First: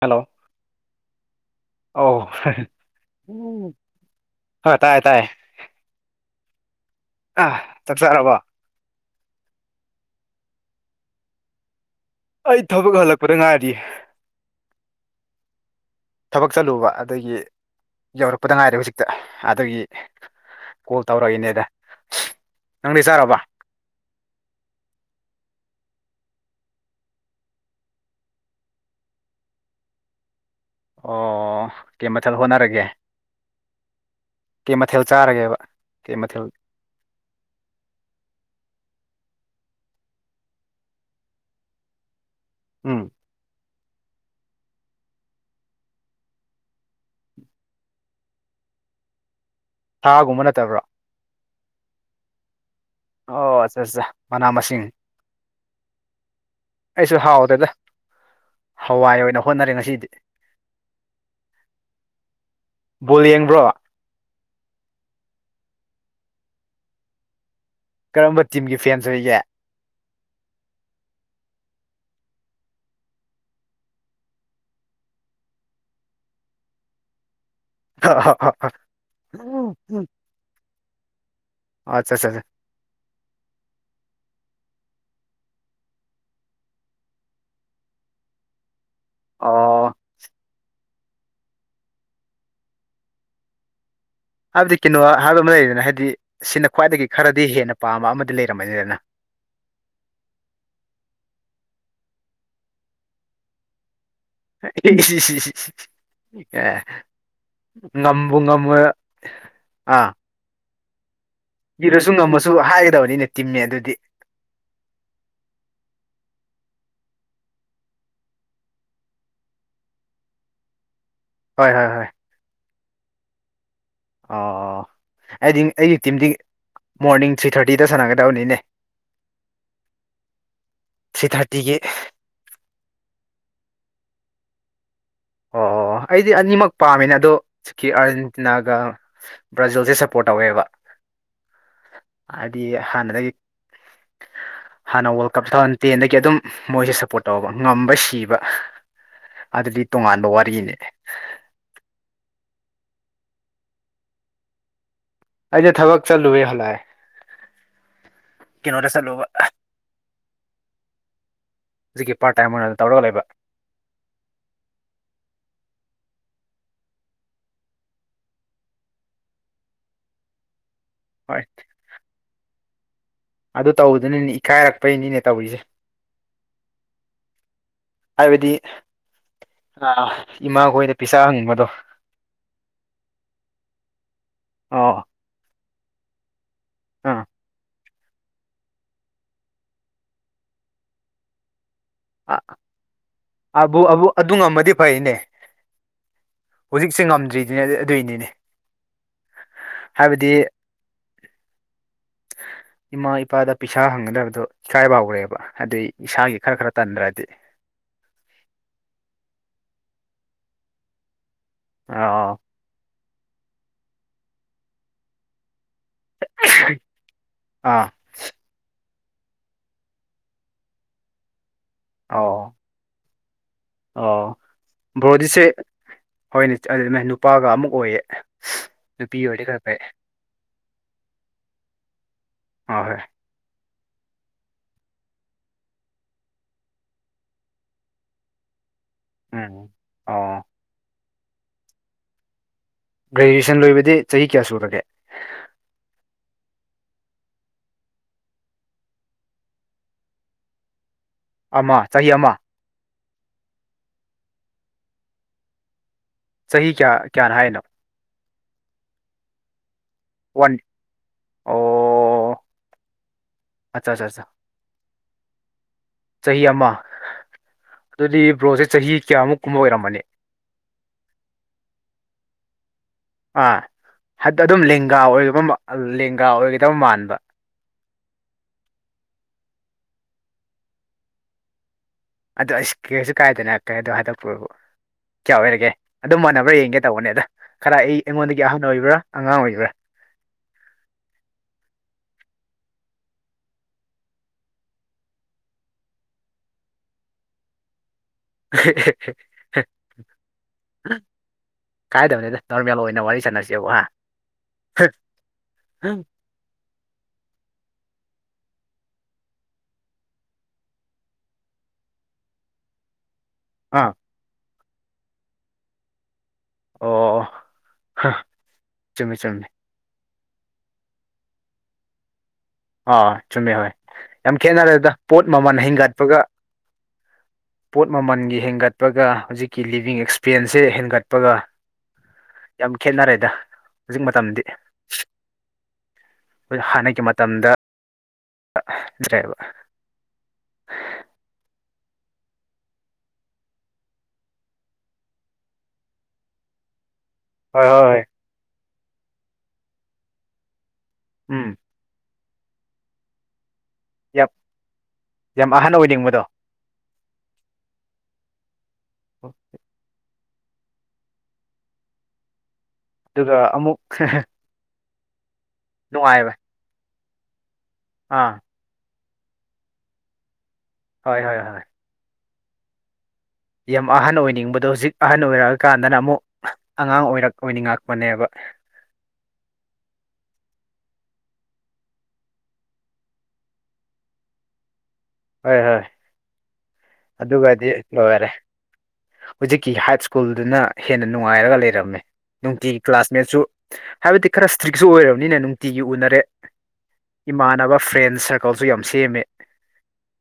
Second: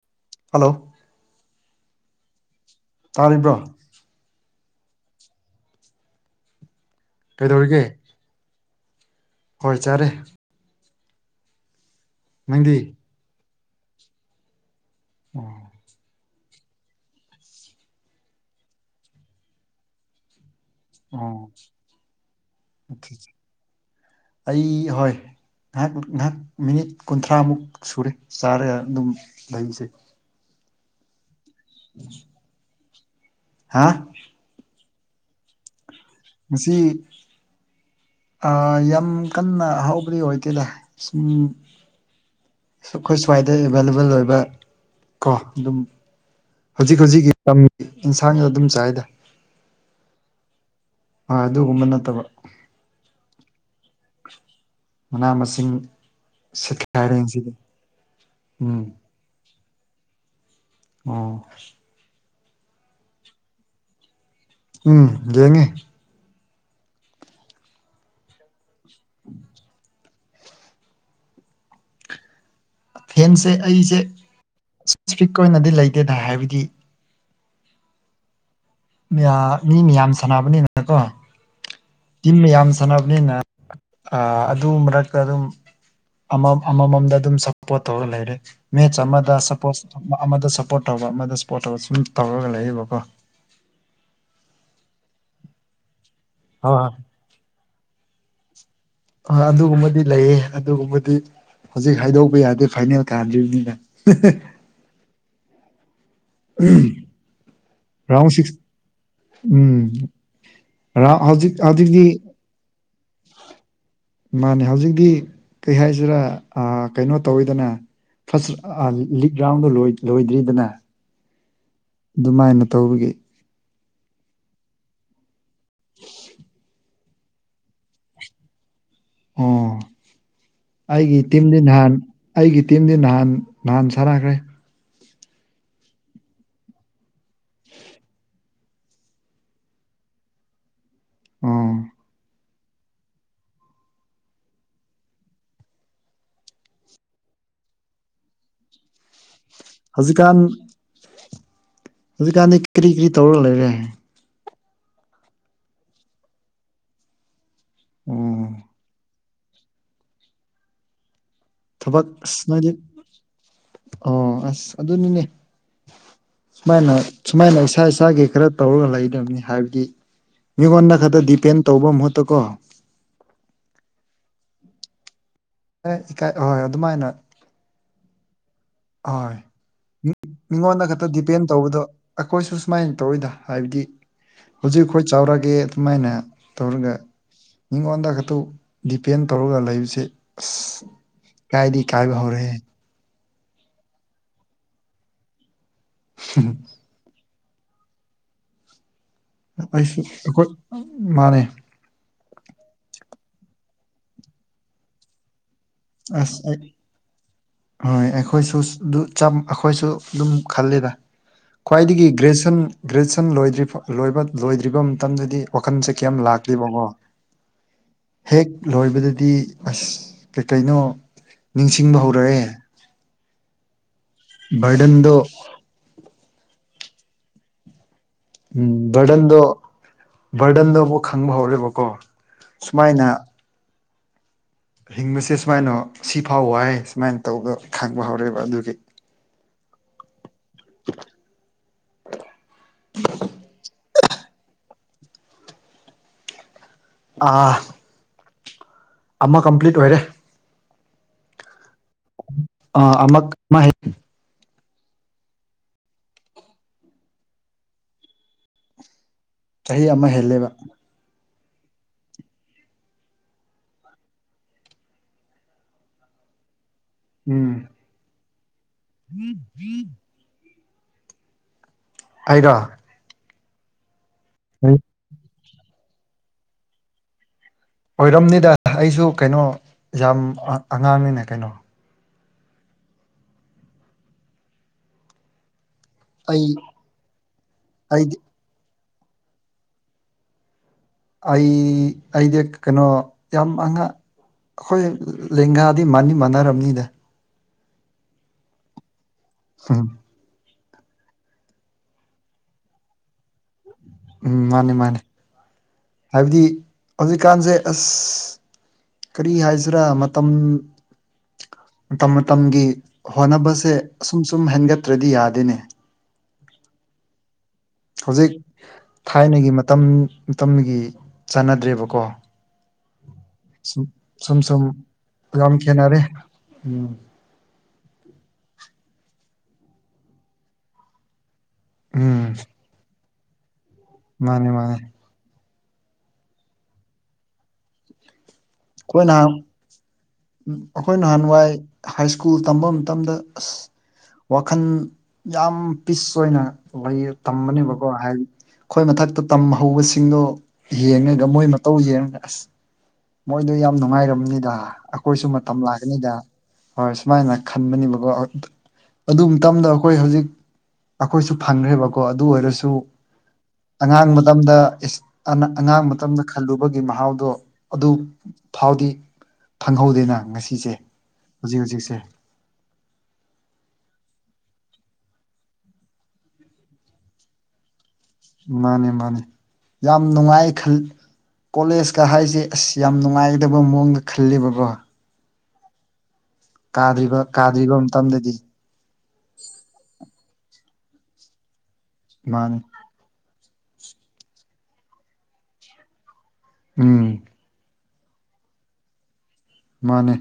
hello hello ꯑꯣ ꯇꯥꯔꯤꯕ꯭ꯔꯣ ꯍ ꯇꯥꯏ ꯇꯥꯏ ꯑꯥ ꯀꯩꯗꯧꯔꯤꯒꯦ ꯆꯥꯛ ꯆꯔꯕꯣ ꯍꯣꯏ ꯆꯔꯦ ꯑꯩ ꯅꯪꯗꯤ ꯊꯕꯛ ꯍꯜꯂꯛꯄꯗ ꯉꯥꯏꯔꯤꯌꯦ ꯑꯣ ꯊꯕꯛ ꯆꯠꯂꯨꯕ ꯑꯗꯒꯤ ꯌꯧꯔꯛꯄꯗ ꯉꯥꯏꯔꯦ ꯍꯧꯖꯤꯛꯇ ꯑꯗꯨꯗꯒꯤ ꯀꯣꯜ ꯑꯣ ꯇꯧꯔꯛꯏꯅꯦꯗ ꯅꯪꯗꯤ ꯆꯥꯔꯕ ꯑꯩ ꯍꯣꯏ ꯉꯥꯏꯍꯥꯛ ꯉꯥꯏꯍꯥꯛ ꯃꯤꯅꯤꯠ ꯀꯨꯟꯊ꯭ꯔꯥꯃꯨꯛ ꯁꯨꯔꯦ ꯆꯥꯔꯒ ꯑꯗꯨꯝ ꯂꯩꯁꯦ ꯑꯣ ꯀꯩ ꯃꯊꯦꯜ ꯍꯣꯠꯅꯔꯒꯦ ꯍꯥꯥ ꯀꯦ ꯃꯊꯦꯜ ꯆꯥꯔꯒꯦꯕ ꯀꯦ ꯃꯊꯦꯜ ꯉꯁꯤ ꯑ ꯌꯥꯝ ꯀꯟꯅ ꯑꯍꯥꯎꯕꯗꯤ ꯑꯣꯏꯗꯦꯗ ꯁꯨꯝ ꯎꯝ ꯑꯩꯈꯣꯏ ꯁ꯭ꯋꯥꯏꯗ ꯑꯦꯚꯥꯏꯂꯦꯕꯜ ꯑꯣꯏꯕ ꯀꯣ ꯑꯗꯨꯝ ꯍꯧꯖꯤꯛ ꯍꯧꯖꯤꯛꯀꯤ ꯇꯝ ꯏꯟꯁꯥꯡ ꯑꯗꯨꯝ ꯆꯥꯏꯌꯦꯗ ꯊꯥꯒꯨꯝꯕ ꯅꯠꯇꯕ꯭ꯔꯥ ꯑ ꯑꯗꯨꯒꯨꯝꯕ ꯅꯠꯇꯕ ꯑꯣ ꯑꯠꯆꯥ ꯑꯠꯆꯥ ꯃꯅꯥ ꯃꯁꯤꯡ ꯃꯅꯥ ꯃꯁꯤꯡ ꯁꯤꯠ ꯑꯩꯁꯨ ꯍꯥꯎꯗꯦꯗ ꯍꯋꯥꯏ ꯑꯣꯏꯅ ꯍꯣꯠꯅꯔꯦ ꯉꯁꯤꯗꯤ ꯎꯝ ꯕꯣꯜ ꯌꯦꯡꯕ꯭ꯔꯣ ꯎꯝ ꯌꯦꯡꯉꯦ ꯀꯔꯝꯕ ꯇꯤꯝꯒꯤ ꯐꯦꯟꯁ ꯑꯣꯏꯒꯦ ꯐꯦꯟꯁꯦ ꯑꯩꯁꯦ ꯁꯄꯦꯁꯤꯐꯤꯛ ꯑꯣꯏꯅꯗꯤ ꯂꯩꯇꯦꯗ ꯍꯥꯏꯕꯗꯤ [unintelligible] ꯃꯌꯥ ꯃꯤ ꯃꯌꯥꯝ ꯁꯥꯟꯅꯕꯅꯤꯅꯀꯣ ꯑꯣ ꯑꯠꯆꯥ ꯇꯤꯝ ꯑꯠꯆꯥ ꯃꯌꯥꯝ ꯁꯥꯟꯅꯕꯅꯤꯅ ꯑ ꯑꯗꯨ ꯃꯔꯛꯇ ꯑꯗꯨꯝ ꯑꯃꯝ ꯑꯃꯃꯝꯗ ꯑꯗꯨꯝ ꯁꯞꯄꯣꯔꯠ ꯇꯧꯔ ꯂꯩꯔꯦ ꯃꯦꯠꯆ ꯑꯃꯗ ꯑꯣ ꯁꯞꯄꯣꯔꯠꯁ ꯑꯃꯗ ꯁꯞꯄꯣꯔꯠ ꯇꯧꯕ ꯑꯃꯗ ꯁꯞꯄꯣꯔꯠ ꯇꯧꯕ ꯁꯨꯝ ꯇꯧꯔꯒ ꯂꯩꯌꯦꯕꯀꯣ ꯍꯥꯏꯕꯗꯤ ꯀꯩꯅꯣ ꯍꯥꯏꯕ ꯑꯃ ꯂꯩꯔꯤꯗꯅ ꯍꯥꯏꯗꯤ ꯁꯤꯅ ꯍꯣꯏ ꯈ꯭ꯋꯥꯏꯗꯒꯤ ꯈꯔꯗꯤ ꯍꯦꯟꯅ ꯄꯥꯝꯕ ꯑꯃꯗꯤ ꯂꯩꯔꯝꯃꯅꯤꯗꯅ ꯑ ꯑꯗꯨꯒꯨꯝꯕꯗꯤ ꯂꯩꯌꯦ ꯑꯗꯨꯒꯨꯝꯕꯗꯤ ꯍꯧꯖꯤꯛ ꯍꯥꯏꯗꯣꯛꯄ ꯌꯥꯗꯦ ꯐꯥꯏꯅꯦꯜ ꯀꯥꯟꯗ꯭ꯔꯤꯕꯅꯤꯅ [unintelligible] ꯌꯥꯔꯦ ꯔꯥꯎꯟ ꯉꯝꯕꯨ ꯁꯤꯛꯁ ꯉꯝ [unintelligible] ꯑꯥ ꯉꯥ ꯍꯧꯖꯤꯛ ꯍꯧꯖꯤꯛꯇꯤ ꯄꯤꯔꯁꯨ ꯉꯝꯃꯁꯨ ꯍꯥꯏꯒꯗꯕꯅꯤꯅꯦ ꯇꯤꯝꯅꯦ ꯑꯗꯨꯗꯤ ꯃꯥꯅꯦ ꯍꯧꯖꯤꯛꯇꯤ ꯀꯩ ꯍꯥꯏꯁꯤꯔꯥ ꯑ ꯀꯩꯅꯣ ꯇꯧꯋꯤꯗꯅ [unintelligible] ꯑ ꯂꯤꯛ ꯌꯥꯎꯔ ꯂꯣꯏꯗ꯭ꯔꯤ ꯂꯣꯏꯗ꯭ꯔꯤꯗꯅ ꯍꯣꯏ ꯍꯣꯏ ꯍꯣꯏ ꯑꯗꯨꯃꯥꯏꯅ ꯇꯧꯕꯒꯤ ꯑꯣ ꯑꯩꯗꯤ ꯑꯩꯒꯤ ꯇꯤꯝꯗꯤ ꯃꯣꯔꯅꯤꯡ ꯊ꯭ꯔꯤ ꯊꯥꯔꯇꯤꯗ ꯁꯥꯟꯅꯒꯗꯕꯅꯤꯅꯦ ꯑꯣ ꯑꯩꯒꯤ ꯊ꯭ꯔꯤ ꯇꯤꯝꯗꯤ ꯊꯥꯔꯇꯤꯒꯤ ꯅꯍꯥꯟ ꯑꯩꯒꯤ ꯇꯤꯝꯗꯤ ꯅꯍꯥꯟ ꯅꯍꯥꯟ ꯁꯥꯟꯅꯈ꯭ꯔꯦ ꯑꯣ ꯑꯩꯗꯤ ꯑꯅꯤꯃꯛ ꯄꯥꯝꯃꯤꯅꯦ ꯑꯗꯣ ꯁꯤꯛꯀꯤ ꯑꯥꯔꯖꯦꯟꯇꯤꯅꯥꯒ ꯕ꯭ꯔꯥꯖꯤꯜꯁꯦ ꯁꯞꯄꯣꯔꯠ ꯇꯧꯋꯦꯕ ꯎꯝ ꯍꯥꯏꯕꯗꯤ ꯍꯥꯟꯅꯗꯒꯤ ꯍꯥꯟꯅ ꯋꯥꯔꯜ ꯀꯞ ꯇꯨ ꯊꯥꯎꯖꯟ ꯇꯦꯟꯗꯒꯤ ꯑꯗꯨꯝ ꯃꯣꯏꯁꯦ ꯁꯞꯄꯣꯔꯠ ꯇꯧꯕ ꯉꯝꯕ ꯁꯤꯕ ꯑꯗꯨꯗꯤ ꯇꯣꯉꯥꯟꯕ ꯍꯧꯖꯤꯛꯀꯥꯟ ꯋꯥꯔꯤꯅꯦ ꯍꯧꯖꯤꯛꯀꯥꯟꯗꯤ ꯀꯔꯤ ꯀꯔꯤ ꯇꯧꯔꯒ ꯂꯩꯔꯦ ꯑꯩꯗꯣ ꯊꯕꯛ ꯆꯠꯂꯨꯑꯦ ꯍꯜꯂꯛꯑ ꯑꯣ ꯀꯩꯅꯣꯗ ꯆꯠꯂꯨꯕ ꯊꯕꯛ ꯍꯧꯖꯤꯛꯀꯤ ꯄꯥꯔꯠ ꯇꯥꯏꯝ ꯑꯁꯅꯗꯤ ꯑꯣꯏꯅ ꯇꯧꯔꯒ ꯂꯩꯕ ꯑꯣ ꯑꯁ ꯑꯗꯨꯅꯤꯅꯦ ꯁꯨꯃꯥꯏꯅ ꯁꯨꯃꯥꯏꯅ ꯏꯁꯥ ꯏꯁꯥꯒꯤ ꯈꯔ ꯇꯧꯔꯒ ꯂꯩꯒꯗꯕꯅꯤ ꯍꯥꯏꯕꯗꯤ ꯃꯤꯉꯣꯟꯗ ꯈꯛꯇ ꯍꯣꯏ ꯗꯤꯄꯦꯟ ꯇꯧꯕ ꯃꯍꯨꯠꯇ ꯀꯣ ꯑꯗꯨ ꯇꯧꯕꯗꯨꯅꯅꯤꯅꯦ ꯏꯀꯥꯏꯔꯛꯄꯩꯅꯤꯅꯦ ꯇꯧꯔꯤꯁꯦ ꯑꯦ ꯏꯀꯥꯏ ꯑꯍꯣꯏ ꯑꯗꯨꯃꯥꯏꯅ ꯍꯥꯏꯕꯗꯤ ꯍꯣꯏ ꯃꯤꯉꯣꯟꯗ ꯏꯃꯥꯈꯣꯏꯗ ꯈꯛꯇ ꯄꯩꯁꯥ ꯗꯤꯄꯦꯟ ꯍꯪꯕꯗꯣ ꯇꯧꯕꯗꯣ ꯑꯩꯈꯣꯏꯁꯨ ꯁꯨꯃꯥꯏꯅ ꯇꯧꯏꯗ ꯍꯥꯏꯕꯗꯤ ꯍꯧꯖꯤꯛ ꯑꯣ ꯑꯩꯈꯣꯏ ꯆꯥꯎꯔꯒꯦ ꯑꯗꯨꯃꯥꯏꯅ ꯇꯧꯔꯒ ꯑꯥ ꯃꯤꯉꯣꯟꯗ ꯈꯛꯇ ꯗꯤꯄꯦꯟ ꯇꯧꯔꯒ ꯂꯩꯕꯁꯦ ꯑꯁ ꯏꯀꯥꯏꯗꯤ ꯏꯀꯥꯏꯕ ꯍꯧꯔꯦꯍꯦ [unintelligible] ꯑꯗꯨ ꯉꯝꯃꯗꯤ ꯐꯩꯅꯦ [inaudible] ꯍꯧꯖꯤꯛꯁꯦ ꯉꯝꯗ꯭ꯔꯤꯗꯨꯅꯦ ꯑꯗꯨꯏꯅꯤꯅꯦ ꯑꯩꯁꯨ ꯍꯥꯏꯕꯗꯤ ꯑꯩꯈꯣꯏ ꯃꯥꯥꯟꯅꯦ ꯏꯃꯥ ꯏꯄꯥꯗ ꯄꯩꯁꯥ ꯍꯪꯒꯗꯕꯗꯣ ꯏꯀꯥꯏꯕ ꯍꯧꯔꯦꯕ ꯑꯗꯨꯏ ꯏꯁꯥꯒꯤ ꯑꯁ ꯈꯔ ꯑꯩ ꯈꯔ ꯇꯟꯗ꯭ꯔꯗꯤ ꯍꯣꯏ ꯑꯩꯈꯣꯏꯁꯨ ꯑꯗꯨ ꯆꯞ ꯑꯩꯈꯣꯏꯁꯨ ꯑꯗꯨꯝ ꯈꯜꯂꯤꯗ ꯑ ꯈ꯭ꯋꯥꯏꯗꯒꯤ ꯒ꯭ꯔꯦꯖꯨꯁꯟ ꯒ꯭ꯔꯦꯖꯨꯁꯟ ꯂꯣꯏꯗ꯭ꯔꯤꯐꯥꯎ ꯂꯣꯏꯕ ꯣꯏꯗ꯭ꯔꯤꯕ ꯃꯇꯝꯗꯗꯤ ꯋꯥꯈꯜꯁꯦ ꯀꯩꯝ ꯂꯥꯛꯇꯦꯕꯀꯣ ꯑꯥ ꯍꯦꯛ ꯂꯣꯏꯕꯗꯗꯤ ꯑꯁ ꯀꯩ ꯀꯩꯅꯣ ꯅꯤꯡꯁꯤꯡꯕ ꯍꯧꯔꯛꯑꯦ ꯑꯣ ꯑꯣ ꯕꯔꯗꯟꯗꯣ ꯕ꯭ꯔꯣꯗꯤꯁꯦ ꯍꯣꯏꯅꯦ [unintelligible] ꯅꯨꯄꯥꯒ ꯑꯃꯨꯛ ꯑꯣꯏꯌꯦ ꯎꯝ ꯅꯨꯄꯤ ꯕꯔꯗꯟꯗꯣ ꯑꯣꯏꯔꯗꯤ ꯈꯔ ꯐꯩ ꯕꯔꯗꯟꯗꯣ ꯑꯃꯨꯛ ꯈꯟꯕ ꯍꯧꯔꯦꯕꯀꯣ ꯑ ꯍꯣꯏ ꯁꯨꯃꯥꯏꯅ ꯍꯤꯡꯕꯁꯦ ꯁꯨꯃꯥꯏꯅ ꯁꯤꯐꯥꯎ ꯋꯥꯏ ꯁꯨꯃꯥꯏꯅ ꯇꯧꯕꯗꯣ ꯈꯪꯕ ꯍꯧꯔꯛꯑꯦꯕ ꯑꯗꯨꯒꯤ ꯎꯝ ꯑꯣ ꯒ꯭ꯔꯦꯖꯨꯌꯦꯁꯟ ꯂꯣꯏꯕꯗꯤ ꯆꯍꯤ ꯀꯌꯥ ꯁꯨꯔꯒꯦ ꯑꯥ ꯑꯃ ꯀꯝꯄ꯭ꯂꯤꯠ ꯑꯣꯏꯔꯦ ꯑꯃ ꯆꯍꯤ ꯑꯃ ꯑ ꯑꯃꯛ [unintelligible] ꯆꯍꯤ ꯀꯌꯥ ꯀꯌꯥꯅꯦ ꯍꯥꯏꯅꯣ ꯆꯍꯤ ꯑꯃ ꯍꯦꯟ ꯋꯥꯟ ꯑꯣ ꯑꯠꯆꯥ ꯑꯠꯆꯥ ꯆꯥ ꯆꯍꯤ ꯑꯃ ꯎꯝ ꯑꯗꯨꯗꯤ ꯕ꯭ꯔꯣꯁꯦ ꯆꯍꯤ ꯀꯌꯥꯃꯨꯛ ꯀꯨꯝꯕ ꯑꯣꯏꯔꯝꯃꯅꯤ ꯑꯩꯔꯣ ꯑꯥ ꯑꯗꯨꯝ ꯂꯦꯡꯒꯥ ꯑꯣꯏꯕ ꯃꯥꯟ ꯂꯦꯡꯒꯥ ꯑꯣꯏꯒꯗꯕ ꯃꯥꯟꯕ ꯑꯣꯏꯔꯝꯅꯤꯗ ꯑꯩꯁꯨ ꯀꯩꯅꯣ ꯌꯥꯝ ꯑꯉꯥꯡꯅꯤꯅꯦ ꯀꯩꯅꯣ ꯑꯗꯣ ꯑꯩꯁ ꯀꯩꯁꯨ ꯀꯥꯏꯗꯦꯅ ꯑꯗꯣ ꯍꯥꯏꯗꯣꯛꯄꯕꯨ ꯀꯌꯥ ꯑꯣꯏꯔꯒꯦ ꯑꯗꯨꯝ ꯑꯩ ꯃꯥꯟꯅꯕ꯭ꯔꯥ ꯌꯦꯡꯒꯦ ꯇꯧꯕꯅꯦꯗ ꯈꯔ ꯑꯩ ꯑꯩꯗꯤ ꯑꯩꯉꯣꯟꯗꯒꯤ ꯑꯍꯟ ꯑꯣꯏꯕ꯭ꯔꯥ ꯑꯉꯥꯡ ꯑꯣꯏꯕ꯭ꯔꯥ ꯑꯩ ꯑꯩꯗꯤ ꯀꯩꯅꯣ ꯌꯥꯝ ꯑꯉꯥꯡ ꯑꯩꯈꯣꯏ ꯂꯦꯡꯒꯥꯗꯤ ꯃꯥꯟꯗꯤ ꯃꯥꯟꯅꯔꯅꯤꯗ ꯎꯝ [unintelligible] ꯀꯥꯏꯗꯕꯅꯦꯗ ꯅꯣꯔꯃꯦꯜ ꯑꯣꯏꯅ ꯋꯥꯔꯤ ꯁꯥꯟꯅꯁꯦꯕ ꯍꯥ ꯎꯝ ꯃꯥꯅꯦ ꯃꯥꯅꯦ ꯍꯥꯏꯕꯗꯤ ꯍꯧꯖꯤꯛꯀꯥꯟꯁꯦ ꯑꯁ ꯀꯔꯤ ꯍꯥꯏꯁꯤꯔꯥ ꯃꯇꯝ ꯃꯇꯝ ꯃꯇꯝꯒꯤ ꯍꯣꯠꯅꯕꯁꯦ ꯑꯥ ꯑꯁꯨꯝ ꯁꯨꯝ ꯍꯦꯟꯒꯠꯇ꯭ꯔꯗꯤ ꯌꯥꯗꯦꯅꯦ ꯑꯣ ꯍ, ꯍꯧꯖꯤꯛ ꯆꯨꯝꯃꯤ ꯆꯨꯝꯃꯤ ꯊꯥꯏꯅꯒꯤ ꯃꯇꯝ ꯃꯇꯝꯒꯤ ꯆꯥꯟꯅꯗ꯭ꯔꯦꯕꯀꯣ ꯑꯥ ꯆꯨꯝꯃꯦ ꯍꯣꯏ ꯁꯨꯝ ꯁꯨꯝ ꯌꯥꯝ ꯁꯨꯝ ꯈꯦꯠꯅꯔꯦꯗ ꯄꯣꯠ ꯌꯥꯝ ꯃꯃꯜ ꯈꯦꯠꯅꯔꯦ ꯍꯦꯟꯒꯠꯄꯒ ꯎꯝ ꯄꯣꯠ ꯃꯃꯜꯒꯤ ꯍꯦꯟꯒꯠꯄꯒ ꯍꯧꯖꯤꯛꯀꯤ ꯂꯤꯕꯤꯡ ꯑꯦꯛꯁꯄꯦꯟꯁꯁꯦ ꯍꯦꯟꯒꯠꯄꯒ ꯎꯝ ꯌꯥꯝ ꯈꯦꯠꯅꯔꯦꯗ ꯍꯧꯖꯤꯛ ꯃꯇꯝꯗꯗꯤ ꯃꯥꯅꯦ ꯃꯥꯅꯦ ꯍꯥꯟꯅꯒꯤ ꯃꯇꯝꯗ ꯀꯣꯏ ꯅꯥꯟ ꯎꯝ ꯅꯠꯇ꯭ꯔꯦꯕ ꯑꯩꯈꯣꯏ ꯅꯍꯥꯟꯋꯥꯏ ꯍꯥꯏ ꯁ꯭ꯀꯨꯜ ꯇꯝꯕ ꯃꯇꯝꯗ ꯑꯁ ꯋꯥꯈꯜ ꯌꯥꯝ ꯄꯤꯁ ꯑꯣꯏꯅ ꯂꯩꯌꯦ ꯍꯣꯏ ꯍꯣꯏ ꯇꯝꯕꯅꯦꯕꯀꯣ ꯍꯣꯏ ꯍꯥꯏꯗꯤ ꯑꯩꯈꯣꯏ ꯃꯊꯛꯇ ꯇꯝꯍꯧꯕꯁꯤꯡꯗꯣ ꯌꯦꯡꯉꯒ ꯃꯣꯏ ꯎꯝ ꯇꯧꯖꯦ ꯑꯁ ꯃꯣꯏꯗꯣ ꯌꯥꯝ ꯌꯥꯝ ꯅꯨꯡꯉꯥꯏꯔꯝꯅꯤꯗ ꯑꯩꯈꯣꯏꯁꯨ ꯌꯥꯝ ꯃꯇꯝ ꯑꯍꯟ ꯂꯥꯛꯀꯅꯤꯗ ꯑꯣꯏꯅꯤꯡꯕꯗꯣ ꯍꯣꯏ ꯁꯨꯃꯥꯏꯅ ꯈꯟꯕꯅꯦꯕꯀꯣ ꯑꯗꯨ ꯃꯇꯝꯗꯣ ꯑꯩꯈꯣꯏ ꯍꯧꯖꯤꯛ ꯑꯩꯈꯣꯏꯁꯨ ꯐꯪꯈ꯭ꯔꯦꯕꯀꯣ ꯑꯗꯨ ꯑꯣꯏꯔꯁꯨ ꯑꯗꯨꯒ ꯑꯃꯨꯛ ꯑꯉꯥꯡ ꯃꯇꯝꯗ ꯑꯉꯥꯡ ꯃꯇꯝꯗ ꯅꯨꯡꯉꯥꯏꯕ ꯈꯜꯂꯨꯕꯒꯤ ꯃꯍꯥꯎꯗꯣ ꯑꯗꯨ ꯑꯥ ꯐꯎꯗꯤ ꯐꯪꯍꯧꯗꯦꯅ ꯉꯁꯤꯁꯦ ꯍꯣꯏ ꯍꯣꯏ ꯍꯣꯏ ꯍꯧꯖꯤꯛ ꯍꯧꯖꯤꯛꯁꯦ ꯌꯥꯝ ꯑꯍꯟ ꯑꯣꯏꯅꯤꯡꯕꯗꯣ ꯍꯧꯖꯤꯛ ꯑꯍꯟ ꯑꯣꯏꯔꯛꯑꯀꯥꯟꯗꯅ ꯑꯃꯨꯛ ꯑꯉꯥꯡ ꯑꯣꯏꯔꯛ ꯑꯣꯏꯅꯤꯡꯉꯛꯄꯅꯦ ꯃꯥꯅꯦ ꯃꯥꯅꯦ ꯌꯥꯝ ꯅꯨꯡꯉꯥꯏ ꯈꯜ ꯀꯣꯂꯦꯖꯀ ꯍꯥꯏꯁꯦ ꯑꯁ ꯌꯥꯝ ꯅꯨꯡꯉꯥꯏꯒꯗꯕ ꯃꯑꯣꯡꯗ ꯈꯜꯂꯦꯕꯀꯣ ꯍꯣꯏ ꯍꯣꯏ ꯀꯥꯗ꯭ꯔꯤꯕ ꯑꯗꯨꯒꯗꯤ ꯀꯥꯗ꯭ꯔꯤꯕ ꯂꯣꯏꯔꯦ ꯃꯇꯝꯗꯗꯤ ꯍꯧꯖꯤꯛꯀꯤ ꯍꯥꯏ ꯁ꯭ꯀꯨꯜꯗꯨꯅ ꯍꯦꯟꯅ ꯅꯨꯡꯉꯥꯏꯔꯒ ꯂꯩꯔꯝꯃꯦ ꯃꯥꯅꯦ ꯅꯨꯡꯇꯤꯒꯤ ꯀ꯭ꯂꯥꯁꯃꯦꯠꯁꯨ ꯍꯥꯏꯕꯗꯤ ꯈꯔ ꯏꯁꯇ꯭ꯔꯤꯛꯁꯨ ꯑꯣꯏꯔꯕꯅꯤꯅ ꯅꯨꯡꯇꯤꯒꯤ ꯎꯅꯔꯦ ꯎꯝ ꯏꯃꯥꯟꯅꯕ ꯐ꯭ꯔꯦꯟ ꯁꯔꯀꯜꯁꯨ ꯌꯥꯝ ꯁꯦꯝꯃꯦ ꯃꯥꯅꯦ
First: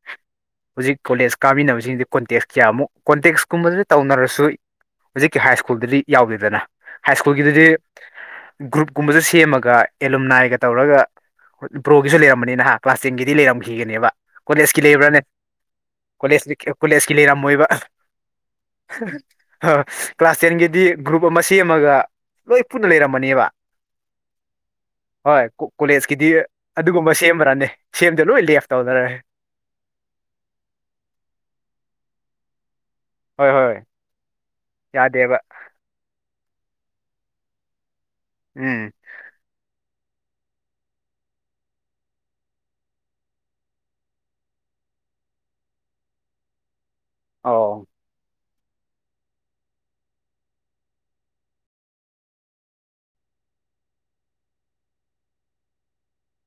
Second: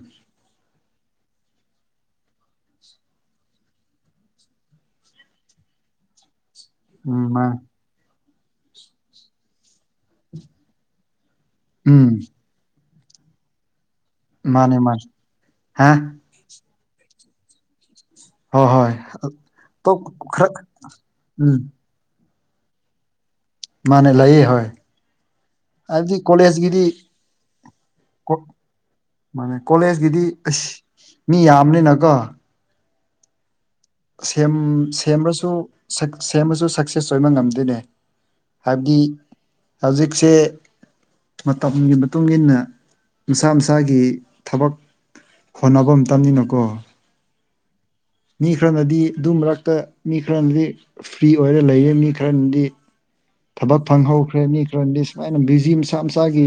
ꯍꯧꯖꯤꯛ ꯀꯣꯂꯦꯖ ꯀꯥꯃꯤꯟꯅꯕꯁꯤꯡꯁꯤ ꯀꯣꯟꯇꯦꯛꯁ ꯀꯌꯥꯃꯨꯛ ꯀꯣꯟꯇꯦꯛꯁ ꯀꯨꯝꯕꯗꯨꯗ ꯇꯧꯅꯔꯁꯨ ꯍꯧꯖꯤꯛꯀꯤ ꯍꯥꯏ ꯁ꯭ꯀꯨꯜꯗꯗꯤ ꯌꯥꯎꯗꯦꯗꯅ ꯍꯥꯏ ꯎꯝ ꯃꯥ ꯁ꯭ꯀꯨꯜꯒꯤꯗꯨꯗꯤ ꯒ꯭ꯔꯨꯞꯀꯨꯝꯕꯁꯨ ꯁꯦꯝꯃꯒ ꯑꯦꯂꯨꯝꯅꯥꯏꯒ ꯇꯧꯔꯒ ꯎꯝ ꯄ꯭ꯔꯣꯒꯤꯁꯨ ꯂꯩꯔꯝꯕꯅꯤ ꯅꯍꯥ ꯀ꯭ꯂꯥꯁ ꯇꯦꯟꯒꯤꯗꯤ ꯂꯩꯔꯝꯈꯤꯒꯅꯦꯕ ꯃꯥꯅꯦ ꯀꯣꯂꯦꯖꯀꯤ ꯃꯥꯅꯦ ꯂꯩꯕ꯭ꯔꯥꯅꯦ ꯍꯥ ꯀꯣꯂꯦꯖ ꯀꯣꯂꯦꯖꯀꯤ ꯂꯩꯔꯝꯃꯣꯏꯕ ꯍꯣꯏ ꯍꯣꯏ ꯑꯇꯣꯞ ꯀ꯭ꯂꯥꯁ ꯈꯔ ꯇꯦꯟꯒꯤꯗꯤ ꯒ꯭ꯔꯨꯞ ꯑꯃ ꯎꯝ ꯁꯦꯝꯃꯒ ꯂꯣꯏ ꯄꯨꯟꯅ ꯂꯩꯔꯝꯃꯅꯤꯕ ꯃꯥꯅꯦ ꯂꯩꯌꯦ ꯍꯣꯏ ꯍꯣꯏ ꯍꯥꯏꯕꯗꯤ ꯀꯣꯂꯦꯖꯀꯤꯗꯤ ꯀꯣꯂꯦꯖꯀꯤꯗꯤ ꯑꯗꯨꯒꯨꯝꯕ ꯁꯦꯝꯕ꯭ꯔꯅꯦ ꯁꯦꯝꯗꯦ ꯀꯣ ꯂꯣꯏ ꯂꯦꯞ ꯇꯧꯅꯔꯦ ꯃꯥꯅꯦ ꯀꯣꯂꯦꯖꯀꯤꯗꯤ ꯑꯁ ꯃꯤ ꯌꯥꯝꯕꯅꯤꯅꯀꯣ ꯍꯣꯏ ꯍꯣꯏ ꯁꯦꯝ ꯌꯥꯗꯦꯕ ꯁꯦꯝꯔꯁꯨ ꯁꯦꯝ ꯁꯦꯝꯔꯁꯨ ꯁꯛꯁꯦꯁ ꯑꯣꯏꯕ ꯉꯝꯗꯦꯅꯦ ꯎꯝ ꯍꯥꯏꯕꯗꯤ ꯍꯧꯖꯤꯛꯁꯦ ꯃꯇꯝꯒꯤ ꯃꯇꯨꯡꯏꯟꯅ ꯃꯁꯥ ꯃꯁꯥꯒꯤ ꯊꯕꯛ ꯍꯣꯠꯅꯕ ꯃꯇꯝꯅꯤꯅꯀꯣ ꯑꯥꯎ ꯃꯤ ꯈꯔꯅꯗꯤ ꯑꯗꯨ ꯃꯔꯛꯇ ꯃꯤ ꯈꯔꯅꯗꯤ ꯐ꯭ꯔꯤ ꯑꯣꯏꯔ ꯂꯩꯔꯦ ꯃꯤ ꯈꯔꯅꯗꯤ ꯊꯕꯛ ꯐꯪꯍꯧꯈ꯭ꯔꯦ ꯃꯤ ꯈꯔꯗꯤ ꯁꯨꯃꯥꯏꯅ ꯕꯤꯖꯤ ꯃꯁꯥ ꯃꯁꯥꯒꯤ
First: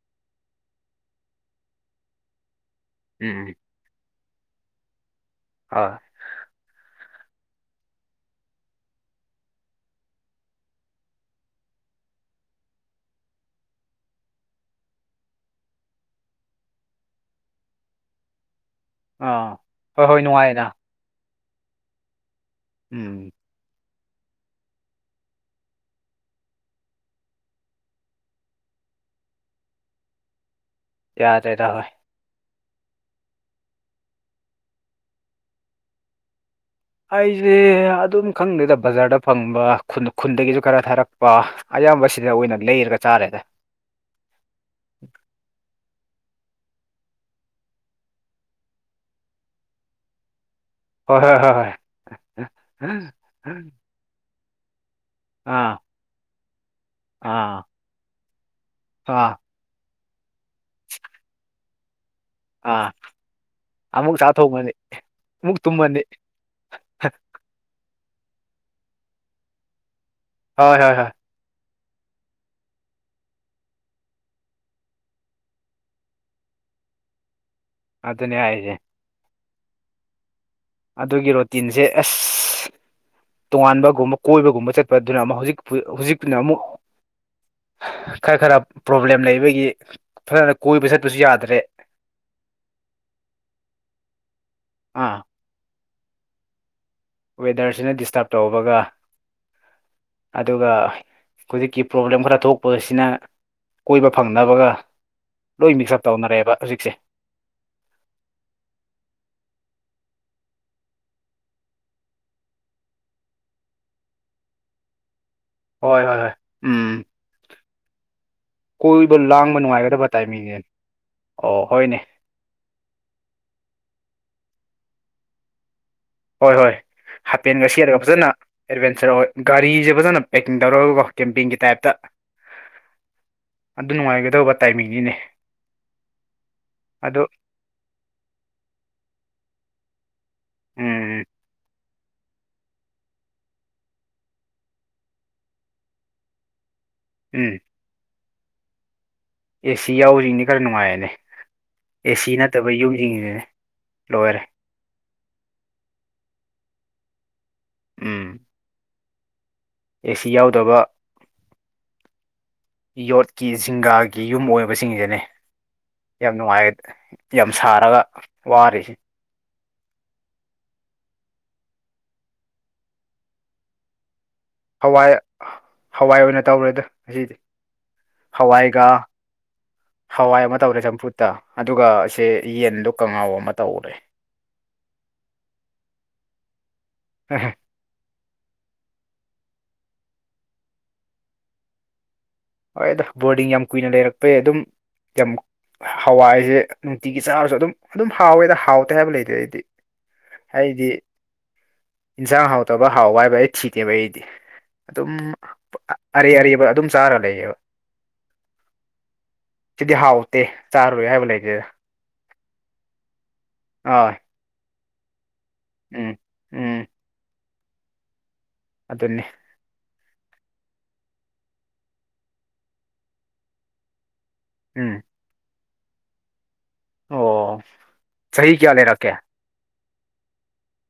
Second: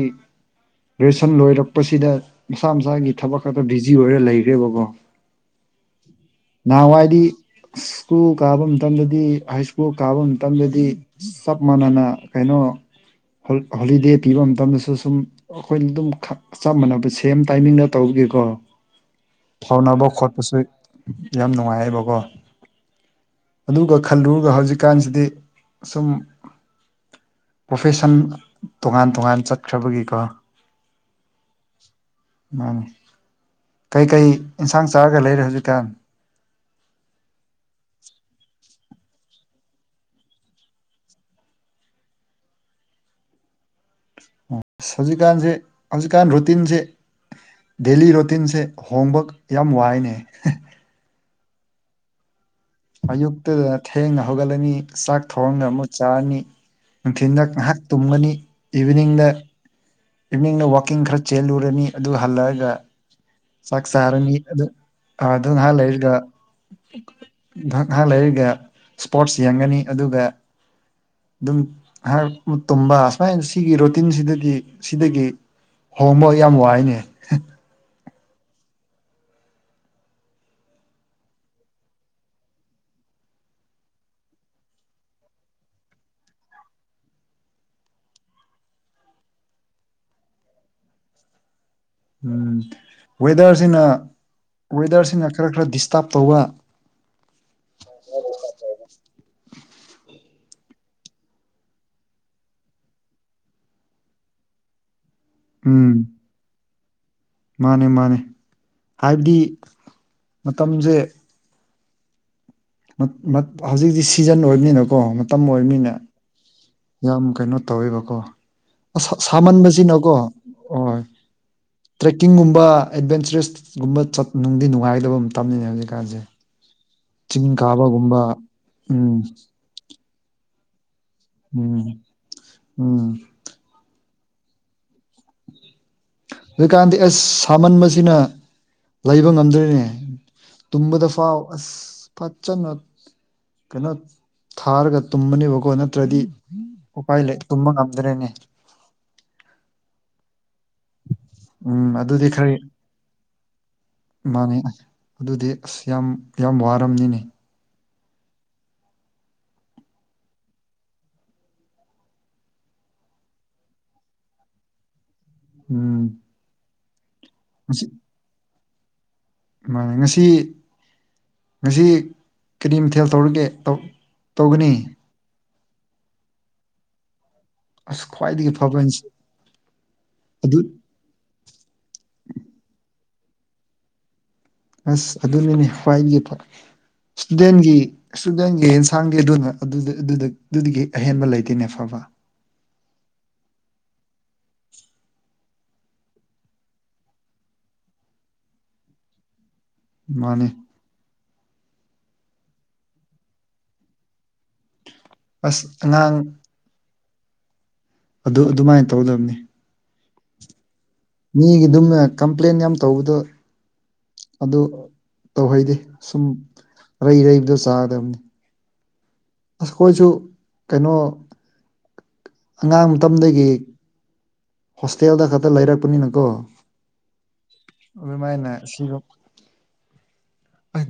ꯒ꯭ꯔꯦꯖꯨꯦꯁꯟ ꯂꯣꯏꯔꯛꯄꯁꯤꯗ ꯃꯁꯥ ꯃꯁꯥꯒꯤ ꯎꯝ ꯊꯕꯛ ꯍꯣꯏ ꯈꯛꯇ ꯕꯤꯖꯤ ꯑꯣꯏꯔ ꯂꯩꯈ꯭ꯔꯦꯕꯀꯣ ꯑꯥꯏ ꯅꯍꯥꯟꯋꯥꯏꯗꯤ ꯁ꯭ꯀꯨꯜ ꯀꯥꯕ ꯃꯇꯝꯗꯗꯤ ꯍꯥꯏ ꯁ꯭ꯀꯨꯜ ꯀꯥꯕ ꯃꯇꯝꯗꯗꯤ ꯆꯞ ꯃꯥꯟꯅꯅ ꯀꯩꯅꯣ ꯍꯣꯂꯤꯗꯦ ꯄꯤꯕ ꯃꯇꯝꯗꯁꯨ ꯁꯨꯝ ꯑꯩꯈꯣꯏꯅ ꯑꯗꯨꯝ ꯆꯞ ꯃꯥꯟꯅꯕ ꯁꯦꯝ ꯇꯥꯏꯃꯤꯡꯗ ꯇꯧꯒꯤꯀꯣ ꯑꯥ ꯐꯥꯎꯅꯕ ꯍꯣꯏ ꯍꯣꯏ ꯈꯣꯠꯄꯁꯨ ꯅꯨꯡꯉꯥꯏꯅ ꯌꯥꯝ ꯅꯨꯡꯉꯥꯏꯌꯦꯕꯀꯣ ꯎꯝ ꯑꯗꯨꯒ ꯈꯜꯂꯨꯔꯒ ꯍꯧꯖꯤꯛꯀꯥꯟꯁꯤꯗꯤ ꯁꯨꯝ ꯄ꯭ꯔꯣꯐꯦꯁꯟ ꯇꯣꯉꯥꯟ ꯇꯣꯉꯥꯟ ꯆꯠꯈ꯭ꯔꯕꯒꯤꯀꯣ ꯌꯥꯗ꯭ꯔꯦꯗ ꯍꯣꯏ ꯃꯥꯅꯤ ꯀꯩꯀꯩ ꯏꯟꯁꯥꯡ ꯆꯥꯔꯒ ꯂꯩꯔꯦ ꯍꯧꯖꯤꯛꯀꯥꯟ ꯑꯩꯁꯦ ꯑꯗꯨꯝ ꯈꯪꯗꯦꯗ ꯕꯖꯥꯔꯗ ꯐꯪꯕ ꯈꯨꯟ ꯈꯨꯟꯗꯒꯤꯁꯨ ꯈꯔ ꯊꯥꯔꯛꯄ ꯑꯌꯥꯝꯕ ꯁꯤꯗ ꯑꯣꯏꯅ ꯂꯩꯔꯒ ꯆꯥꯔꯦꯗ ꯑꯣ ꯍꯧꯖꯤꯛꯀꯥꯟꯁꯦ ꯍꯧꯖꯤꯛꯀꯥꯟ ꯔꯨꯇꯤꯟꯁꯦ ꯗꯦꯂꯤ ꯔꯣꯇꯤꯟꯁꯦ ꯍꯣꯡꯕ ꯌꯥꯝ ꯋꯥꯏꯅꯦ ꯍꯣꯏ ꯍꯣꯏ ꯍꯣꯏ ꯍꯣꯏ ꯑꯌꯨꯛꯇꯨꯗ ꯊꯦꯡꯅ ꯍꯧꯒꯠꯂꯅꯤ ꯆꯥꯛ ꯊꯣꯡꯉ ꯑꯥ ꯑꯃꯨꯛ ꯆꯥꯔꯅꯤ ꯅꯨꯡꯊꯤꯟꯜꯗ ꯑꯥ ꯉꯥꯏꯍꯥꯛ ꯇꯨꯝꯒꯅꯤ ꯏꯚꯤꯅꯤꯡꯗ ꯑꯥ ꯏꯚꯤꯅꯤꯡꯗ ꯋꯥꯛꯀꯤꯡ ꯈꯔ ꯆꯦꯜꯂꯨꯔꯅꯤ ꯑꯗꯨ ꯍꯜꯂꯛꯑꯒ ꯑꯥ ꯆꯥꯛ ꯑꯃꯨꯛ ꯆꯥ ꯆꯥꯔꯅꯤ ꯑꯗꯨ ꯊꯣꯡꯉꯅꯤ ꯑꯥ ꯑꯃꯨꯛ ꯅꯥꯏꯍꯥꯛ ꯇꯨꯝꯃꯅꯤ ꯂꯩꯔꯒ ꯉꯍꯥꯛ ꯂꯩꯔꯒ ꯏꯁꯄꯣꯔꯠꯁ ꯌꯦꯡꯒꯅꯤ ꯑꯗꯨꯒ ꯍꯣꯏ ꯍꯣꯏ ꯍꯣꯏ ꯑꯗꯨꯝ ꯉꯥꯛ ꯇꯨꯝꯕ ꯁꯨꯃꯥꯏꯅ ꯁꯤꯒꯤ ꯔꯨꯇꯤꯟꯁꯤꯗꯗꯤ ꯁꯤꯗꯒꯤ ꯍꯣꯡꯕ ꯌꯥꯝ ꯋꯥꯏꯅꯦ ꯑꯗꯨꯅꯦ ꯍꯥꯏꯖꯦ ꯑꯗꯨꯒꯤ ꯔꯣꯇꯤꯟꯁꯦ ꯑꯁ ꯇꯣꯉꯥꯟꯕꯒꯨꯝꯕ ꯀꯣꯏꯕꯒꯨꯝꯕ ꯆꯠꯄꯗꯨꯅ ꯑꯃꯨꯛ ꯍꯧꯖꯤꯛ ꯍꯧꯖꯤꯛꯅ ꯑꯃꯨꯛ ꯈꯔ ꯈꯔ ꯄ꯭ꯔꯣꯕ꯭ꯂꯦꯝ ꯂꯩꯕꯒꯤ ꯐꯖꯅ ꯀꯣꯏꯕ ꯆꯠꯄꯁꯨ ꯌꯥꯗ꯭ꯔꯦ ꯎꯝ ꯋꯦꯗꯔꯁꯤꯅ ꯑꯥ ꯋꯦꯗꯔꯁꯤꯅ ꯈꯔ ꯈꯔ ꯗꯤꯁꯇꯥꯔꯕ ꯇꯧꯕ ꯋꯦꯗꯔꯁꯤꯅ ꯗꯤꯁꯇꯔꯕ ꯇꯧꯕꯒ ꯑꯗꯨꯒ ꯍꯧꯖꯤꯛꯀꯤ ꯄ꯭ꯔꯣꯕ꯭ꯂꯦꯝ ꯈꯔ ꯊꯣꯛꯄꯁꯤꯅ ꯀꯣꯏꯕ ꯐꯪꯅꯕꯒ ꯂꯣꯏ ꯃꯤꯛꯁ ꯑꯞ ꯇꯧꯅꯔꯦꯕ ꯍꯧꯖꯤꯛꯁꯦ ꯃꯥꯅꯤ ꯃꯥꯅꯤ ꯍꯥꯏꯕꯗꯤ ꯃꯇꯝꯁꯦ ꯃꯠ ꯃꯠ ꯍꯧꯖꯤꯛꯇꯤ ꯁꯤꯖꯟ ꯑꯣꯏꯕꯅꯤꯅꯀꯣ ꯇꯝꯃꯡ ꯑꯣꯏꯕꯅꯤꯅ ꯍꯣꯏ ꯍꯣꯏ ꯍꯣꯏ ꯎꯝ ꯌꯥꯝ ꯀꯩꯅꯣ ꯇꯧꯋꯦꯕꯀꯣ ꯁꯥ ꯀꯣꯏꯕ ꯂꯥꯡꯕ ꯅꯨꯡꯉꯥꯏꯒꯗꯕ ꯁꯥꯃꯟꯕꯁꯤꯅꯀꯣ ꯇꯥꯏꯃꯤꯡꯅꯦ ꯍꯣꯏ ꯑꯣ ꯍꯣꯏꯅꯦ ꯇ꯭ꯔꯦꯛ ꯀꯤꯡꯒꯨꯝꯕ ꯑꯦꯗꯚꯦꯟꯆꯔꯁꯀꯨꯝꯕ ꯆꯠ ꯅꯨꯡꯗꯤ ꯅꯨꯡꯉꯥꯏꯗꯕ ꯃꯇꯝꯅꯤꯅꯤꯅꯦ ꯍꯧꯖꯤꯛꯀꯥꯟꯁꯦ ꯍꯣꯏ ꯍꯣꯏ ꯆꯤꯡ ꯍꯥꯄꯦꯟꯒ ꯁꯦꯠꯂꯒ ꯀꯥꯕꯒꯨꯝꯕ ꯐꯖꯅ ꯑꯦꯗꯚꯦꯟꯆꯔ ꯎꯝ ꯑꯣꯏ ꯒꯥꯔꯤꯁꯦ ꯐꯖꯅ ꯄꯦꯛꯀꯤꯡ ꯇꯧꯔꯒꯀꯣ ꯀꯦꯝꯄꯤꯡꯒꯤ ꯎꯝ ꯇꯥꯏꯞꯇ ꯎꯝ ꯑꯗꯨ ꯅꯨꯡꯉꯥꯏꯒꯗꯧꯕ ꯇꯥꯏꯃꯤꯡꯅꯤꯅꯦ ꯍꯧꯖꯤꯛꯀꯥꯟꯗꯤ ꯑꯗꯣ ꯑꯁ ꯁꯥꯃꯟꯕꯁꯤꯅ ꯂꯩꯕ ꯉꯝꯗ꯭ꯔꯦꯅꯦ ꯇꯨꯝꯕꯗ ꯎꯝ ꯐꯥꯎ ꯑꯁ ꯐꯖꯅ ꯀꯩꯅꯣ ꯊꯥꯔꯒ ꯇꯨꯝꯕꯅꯦꯀꯣ ꯅꯠꯇ꯭ꯔꯗꯤ ꯎꯄꯥꯏ ꯂꯩ ꯎꯝ ꯇꯨꯝꯕ ꯉꯝꯗ꯭ꯔꯦꯅꯦ ꯑꯦꯁꯤ ꯌꯥꯎꯁꯤꯡꯗꯤ ꯈꯔ ꯅꯨꯡꯉꯥꯏꯔꯅꯦ ꯎꯝ ꯑꯗꯨꯗꯤ ꯑꯦꯁꯤ ꯈꯔ ꯅꯠꯇꯕ ꯌꯨꯝꯁꯤꯡꯁꯤꯅꯦ ꯂꯣꯏꯔꯦ ꯃꯥꯅꯦ ꯑꯁ ꯑꯗꯨꯗꯤ ꯑꯁ ꯌꯥꯝ ꯌꯥꯝ ꯋꯥꯔꯝꯅꯤꯅꯤ ꯎꯝ ꯑꯦꯁꯤ ꯌꯥꯎꯗꯕ ꯌꯣꯠꯀꯤ ꯁꯤꯡꯒꯥꯒꯤ ꯌꯨꯝ ꯑꯣꯏꯕꯁꯤꯡꯁꯤꯅꯦ ꯎꯝ ꯌꯥꯝ ꯅꯨꯡꯉꯥꯏ ꯌꯥꯝ ꯁꯥꯔꯒ ꯋꯥꯔꯤꯔꯤꯁꯤ ꯃꯥꯟꯅꯦ ꯉꯁꯤ ꯉꯁꯤ ꯀꯔꯤ ꯃꯊꯦꯜ ꯇꯧꯔꯒꯦ ꯇꯧ-ꯇꯧꯒꯅꯤ ꯍꯋꯥꯏ-ꯍꯋꯥꯏ ꯑꯣꯏꯅ ꯇꯧꯔꯦꯗ ꯉꯁꯤꯗꯤ ꯑꯁ ꯈ꯭ꯋꯥꯏꯗꯒꯤ ꯐꯕ ꯍꯋꯥꯏꯒ- ꯏꯟꯁ ꯍꯋꯥꯏ ꯑꯃ ꯑꯗꯨ ꯇꯧꯔꯦ ꯆꯝꯐꯨꯠ ꯇ ꯑꯗꯨꯒꯁꯦ ꯌꯦꯟꯗꯣ ꯀꯥꯉꯧ ꯑꯃ ꯇꯧꯔꯦ ꯑꯁ ꯑꯗꯨꯅꯤꯅꯦ ꯈ꯭ꯋꯥꯏꯒꯤ ꯏꯁꯇꯨꯗꯦꯟꯒꯤ ꯏꯁꯨꯗꯦꯟꯒꯤ ꯌꯦꯟꯁꯥꯡꯗꯤ ꯑꯗꯨꯅ- ꯑꯗꯨꯗ-ꯑꯗꯨꯗ-ꯑꯗꯨꯗꯒꯤ ꯑꯍꯦꯟꯕ ꯂꯩꯇꯦꯅꯦ ꯐꯕ ꯍꯣꯏꯗꯥ ꯕꯣꯔꯗꯤꯡ ꯌꯥꯝ ꯀꯨꯏꯅ ꯂꯩꯔꯛꯄꯩ ꯑꯗꯨꯝ ꯌꯥꯝ ꯍꯋꯥꯏꯖꯦ ꯅꯨꯡꯇꯤꯒꯤ ꯆꯥꯔꯁꯨ ꯑꯗꯨꯝ-ꯑꯗꯨꯝ ꯍꯥꯎꯋꯦꯗ ꯍꯥꯎꯇꯦ ꯍꯥꯏꯕ ꯂꯩꯇꯦ ꯑꯩꯗꯤ ꯃꯥꯟꯅꯤ ꯑꯩꯗꯤ ꯏꯟꯖꯤꯡ ꯍꯥꯎꯇꯕ ꯍꯥꯎꯕ ꯍꯥꯏꯕ ꯑꯩ ꯊꯤꯗꯦꯕ ꯑꯩꯗꯤ ꯑꯗꯨꯝ ꯑꯁ ꯑꯔꯩ ꯑꯉꯥꯡ ꯑꯔꯤꯕ ꯑꯗꯨꯝ ꯆꯥꯔꯥ ꯂꯩꯌꯦꯕ ꯑꯗꯨ -ꯑꯗꯨꯃꯥꯏꯅ ꯇꯧꯗꯝꯅꯤ ꯁꯤꯗꯤ ꯍꯥꯎꯇꯦ ꯆꯥꯔꯣꯏ ꯍꯥꯏꯕ ꯂꯩꯇꯦꯗ ꯃꯤꯒꯤ ꯗꯨꯝ ꯀꯝꯄ꯭ꯂꯦꯟ ꯌꯥꯝ ꯇꯧꯕꯗꯣ ꯑꯥ ꯑꯗꯨ ꯇꯧꯍꯩꯗꯦ ꯎꯝ ꯁꯨꯝ ꯎꯝ ꯑꯩꯔꯩ-ꯑꯔꯩꯕꯗꯣ ꯆꯥꯒꯗꯕꯅꯤ ꯑꯗꯨꯅꯤ ꯑꯩꯈꯣꯏꯁꯨ ꯀꯩꯅꯣ ꯑꯉꯥꯡ ꯃꯇꯝꯗꯒꯤ ꯎꯝ ꯍꯣꯁꯇꯦꯜꯗ ꯈꯛꯇ ꯂꯩꯔꯛꯄꯅꯤꯅꯀꯣ ꯑꯣ ꯑꯗꯨꯃꯥꯏꯅ ꯆꯍꯤ ꯀꯌꯥ ꯁꯤꯒꯣ ꯂꯩꯔꯛꯀꯦ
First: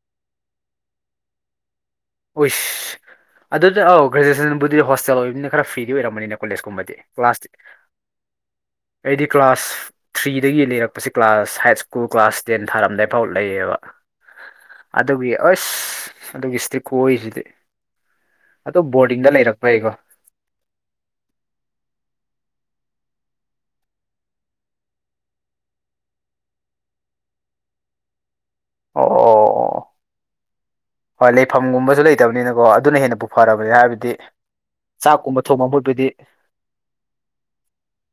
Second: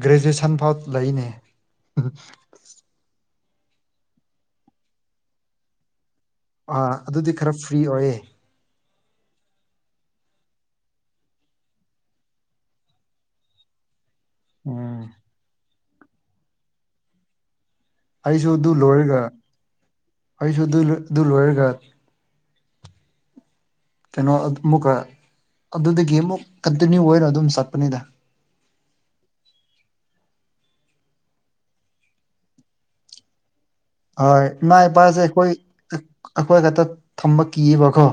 ꯒ꯭ꯔꯦꯖꯨꯑꯦꯁꯟ ꯐꯥꯎ ꯂꯩꯅꯦ ꯎꯨꯏꯁ ꯑꯗꯨꯗ ꯑꯧ ꯒ꯭ꯔꯦꯖꯨꯋꯦꯁꯟꯕꯨꯗꯤ ꯍꯣꯁꯇꯦꯜ ꯑꯣꯏꯕꯅꯤꯅ ꯈꯔ ꯐ꯭ꯔꯤꯗꯤ ꯑꯣꯏꯔꯝꯃꯅꯤꯅ‌ꯦ ꯑꯥ ꯀꯣꯂꯦꯖꯀꯨꯝꯕꯗꯤ ꯑꯗꯨꯗꯤ ꯀ꯭ꯂꯥꯁ ꯈꯔ ꯐ꯭ꯔꯤ ꯑꯣꯏꯌꯦ ꯑꯩꯗꯤ ꯀ꯭ꯂꯥꯁ ꯊ꯭ꯔꯤꯗꯒꯤ ꯂꯩꯔꯛꯄꯁꯤ class high school class ten ꯊꯥꯔꯝꯗꯥꯏꯐꯥꯎ ꯂꯩꯌꯦꯕ ꯎꯝ ꯑꯗꯨꯒꯤ ꯑꯁ ꯑꯗꯨꯒꯤ ꯏꯁꯤꯇꯤꯛ ꯈꯨꯑꯣꯏꯁꯤꯗꯤ ꯑꯩꯁꯨ ꯑꯗꯨ ꯑꯗꯨꯝ ꯂꯣꯏꯔꯒ ꯕꯣꯔꯗꯤꯡꯗ ꯂꯩꯔꯛꯄꯩꯀꯣ ꯑꯩꯁꯨ ꯑꯗꯨ-ꯑꯗꯨ ꯂꯣꯏꯔꯒ ꯀꯩꯅꯣ ꯑꯃꯨꯛꯀ ꯑꯗꯨꯗꯒꯤ ꯑꯃꯨꯛ ꯀꯟꯇꯤꯅ꯭ꯌꯨ ꯑꯣꯏꯅ ꯑꯗꯨꯝ ꯆꯠꯄꯅꯤꯗ ꯑꯣ-ꯑꯣ-ꯑꯣ ꯍꯣꯏ ꯂꯩꯐꯝꯒꯨꯝꯕꯁꯨ ꯂꯩꯇꯕꯅꯤꯅꯀꯣ ꯑꯗꯨꯅ ꯍꯦꯟꯅ ꯄꯨ ꯐꯔꯕꯅꯦ ꯍꯥꯏꯕꯗꯤ ꯍꯣꯏ ꯏꯃꯥ ꯏꯄꯥꯁꯦ ꯆꯥꯛꯀꯨꯝꯕ ꯊꯣꯡꯕ ꯃꯍꯨꯠꯄꯨꯗꯤ ꯑꯩꯈꯣꯏ-ꯑꯈꯣꯏ ꯈꯛꯇ ꯊꯝꯕ ꯀꯤꯌꯦꯕꯀꯣ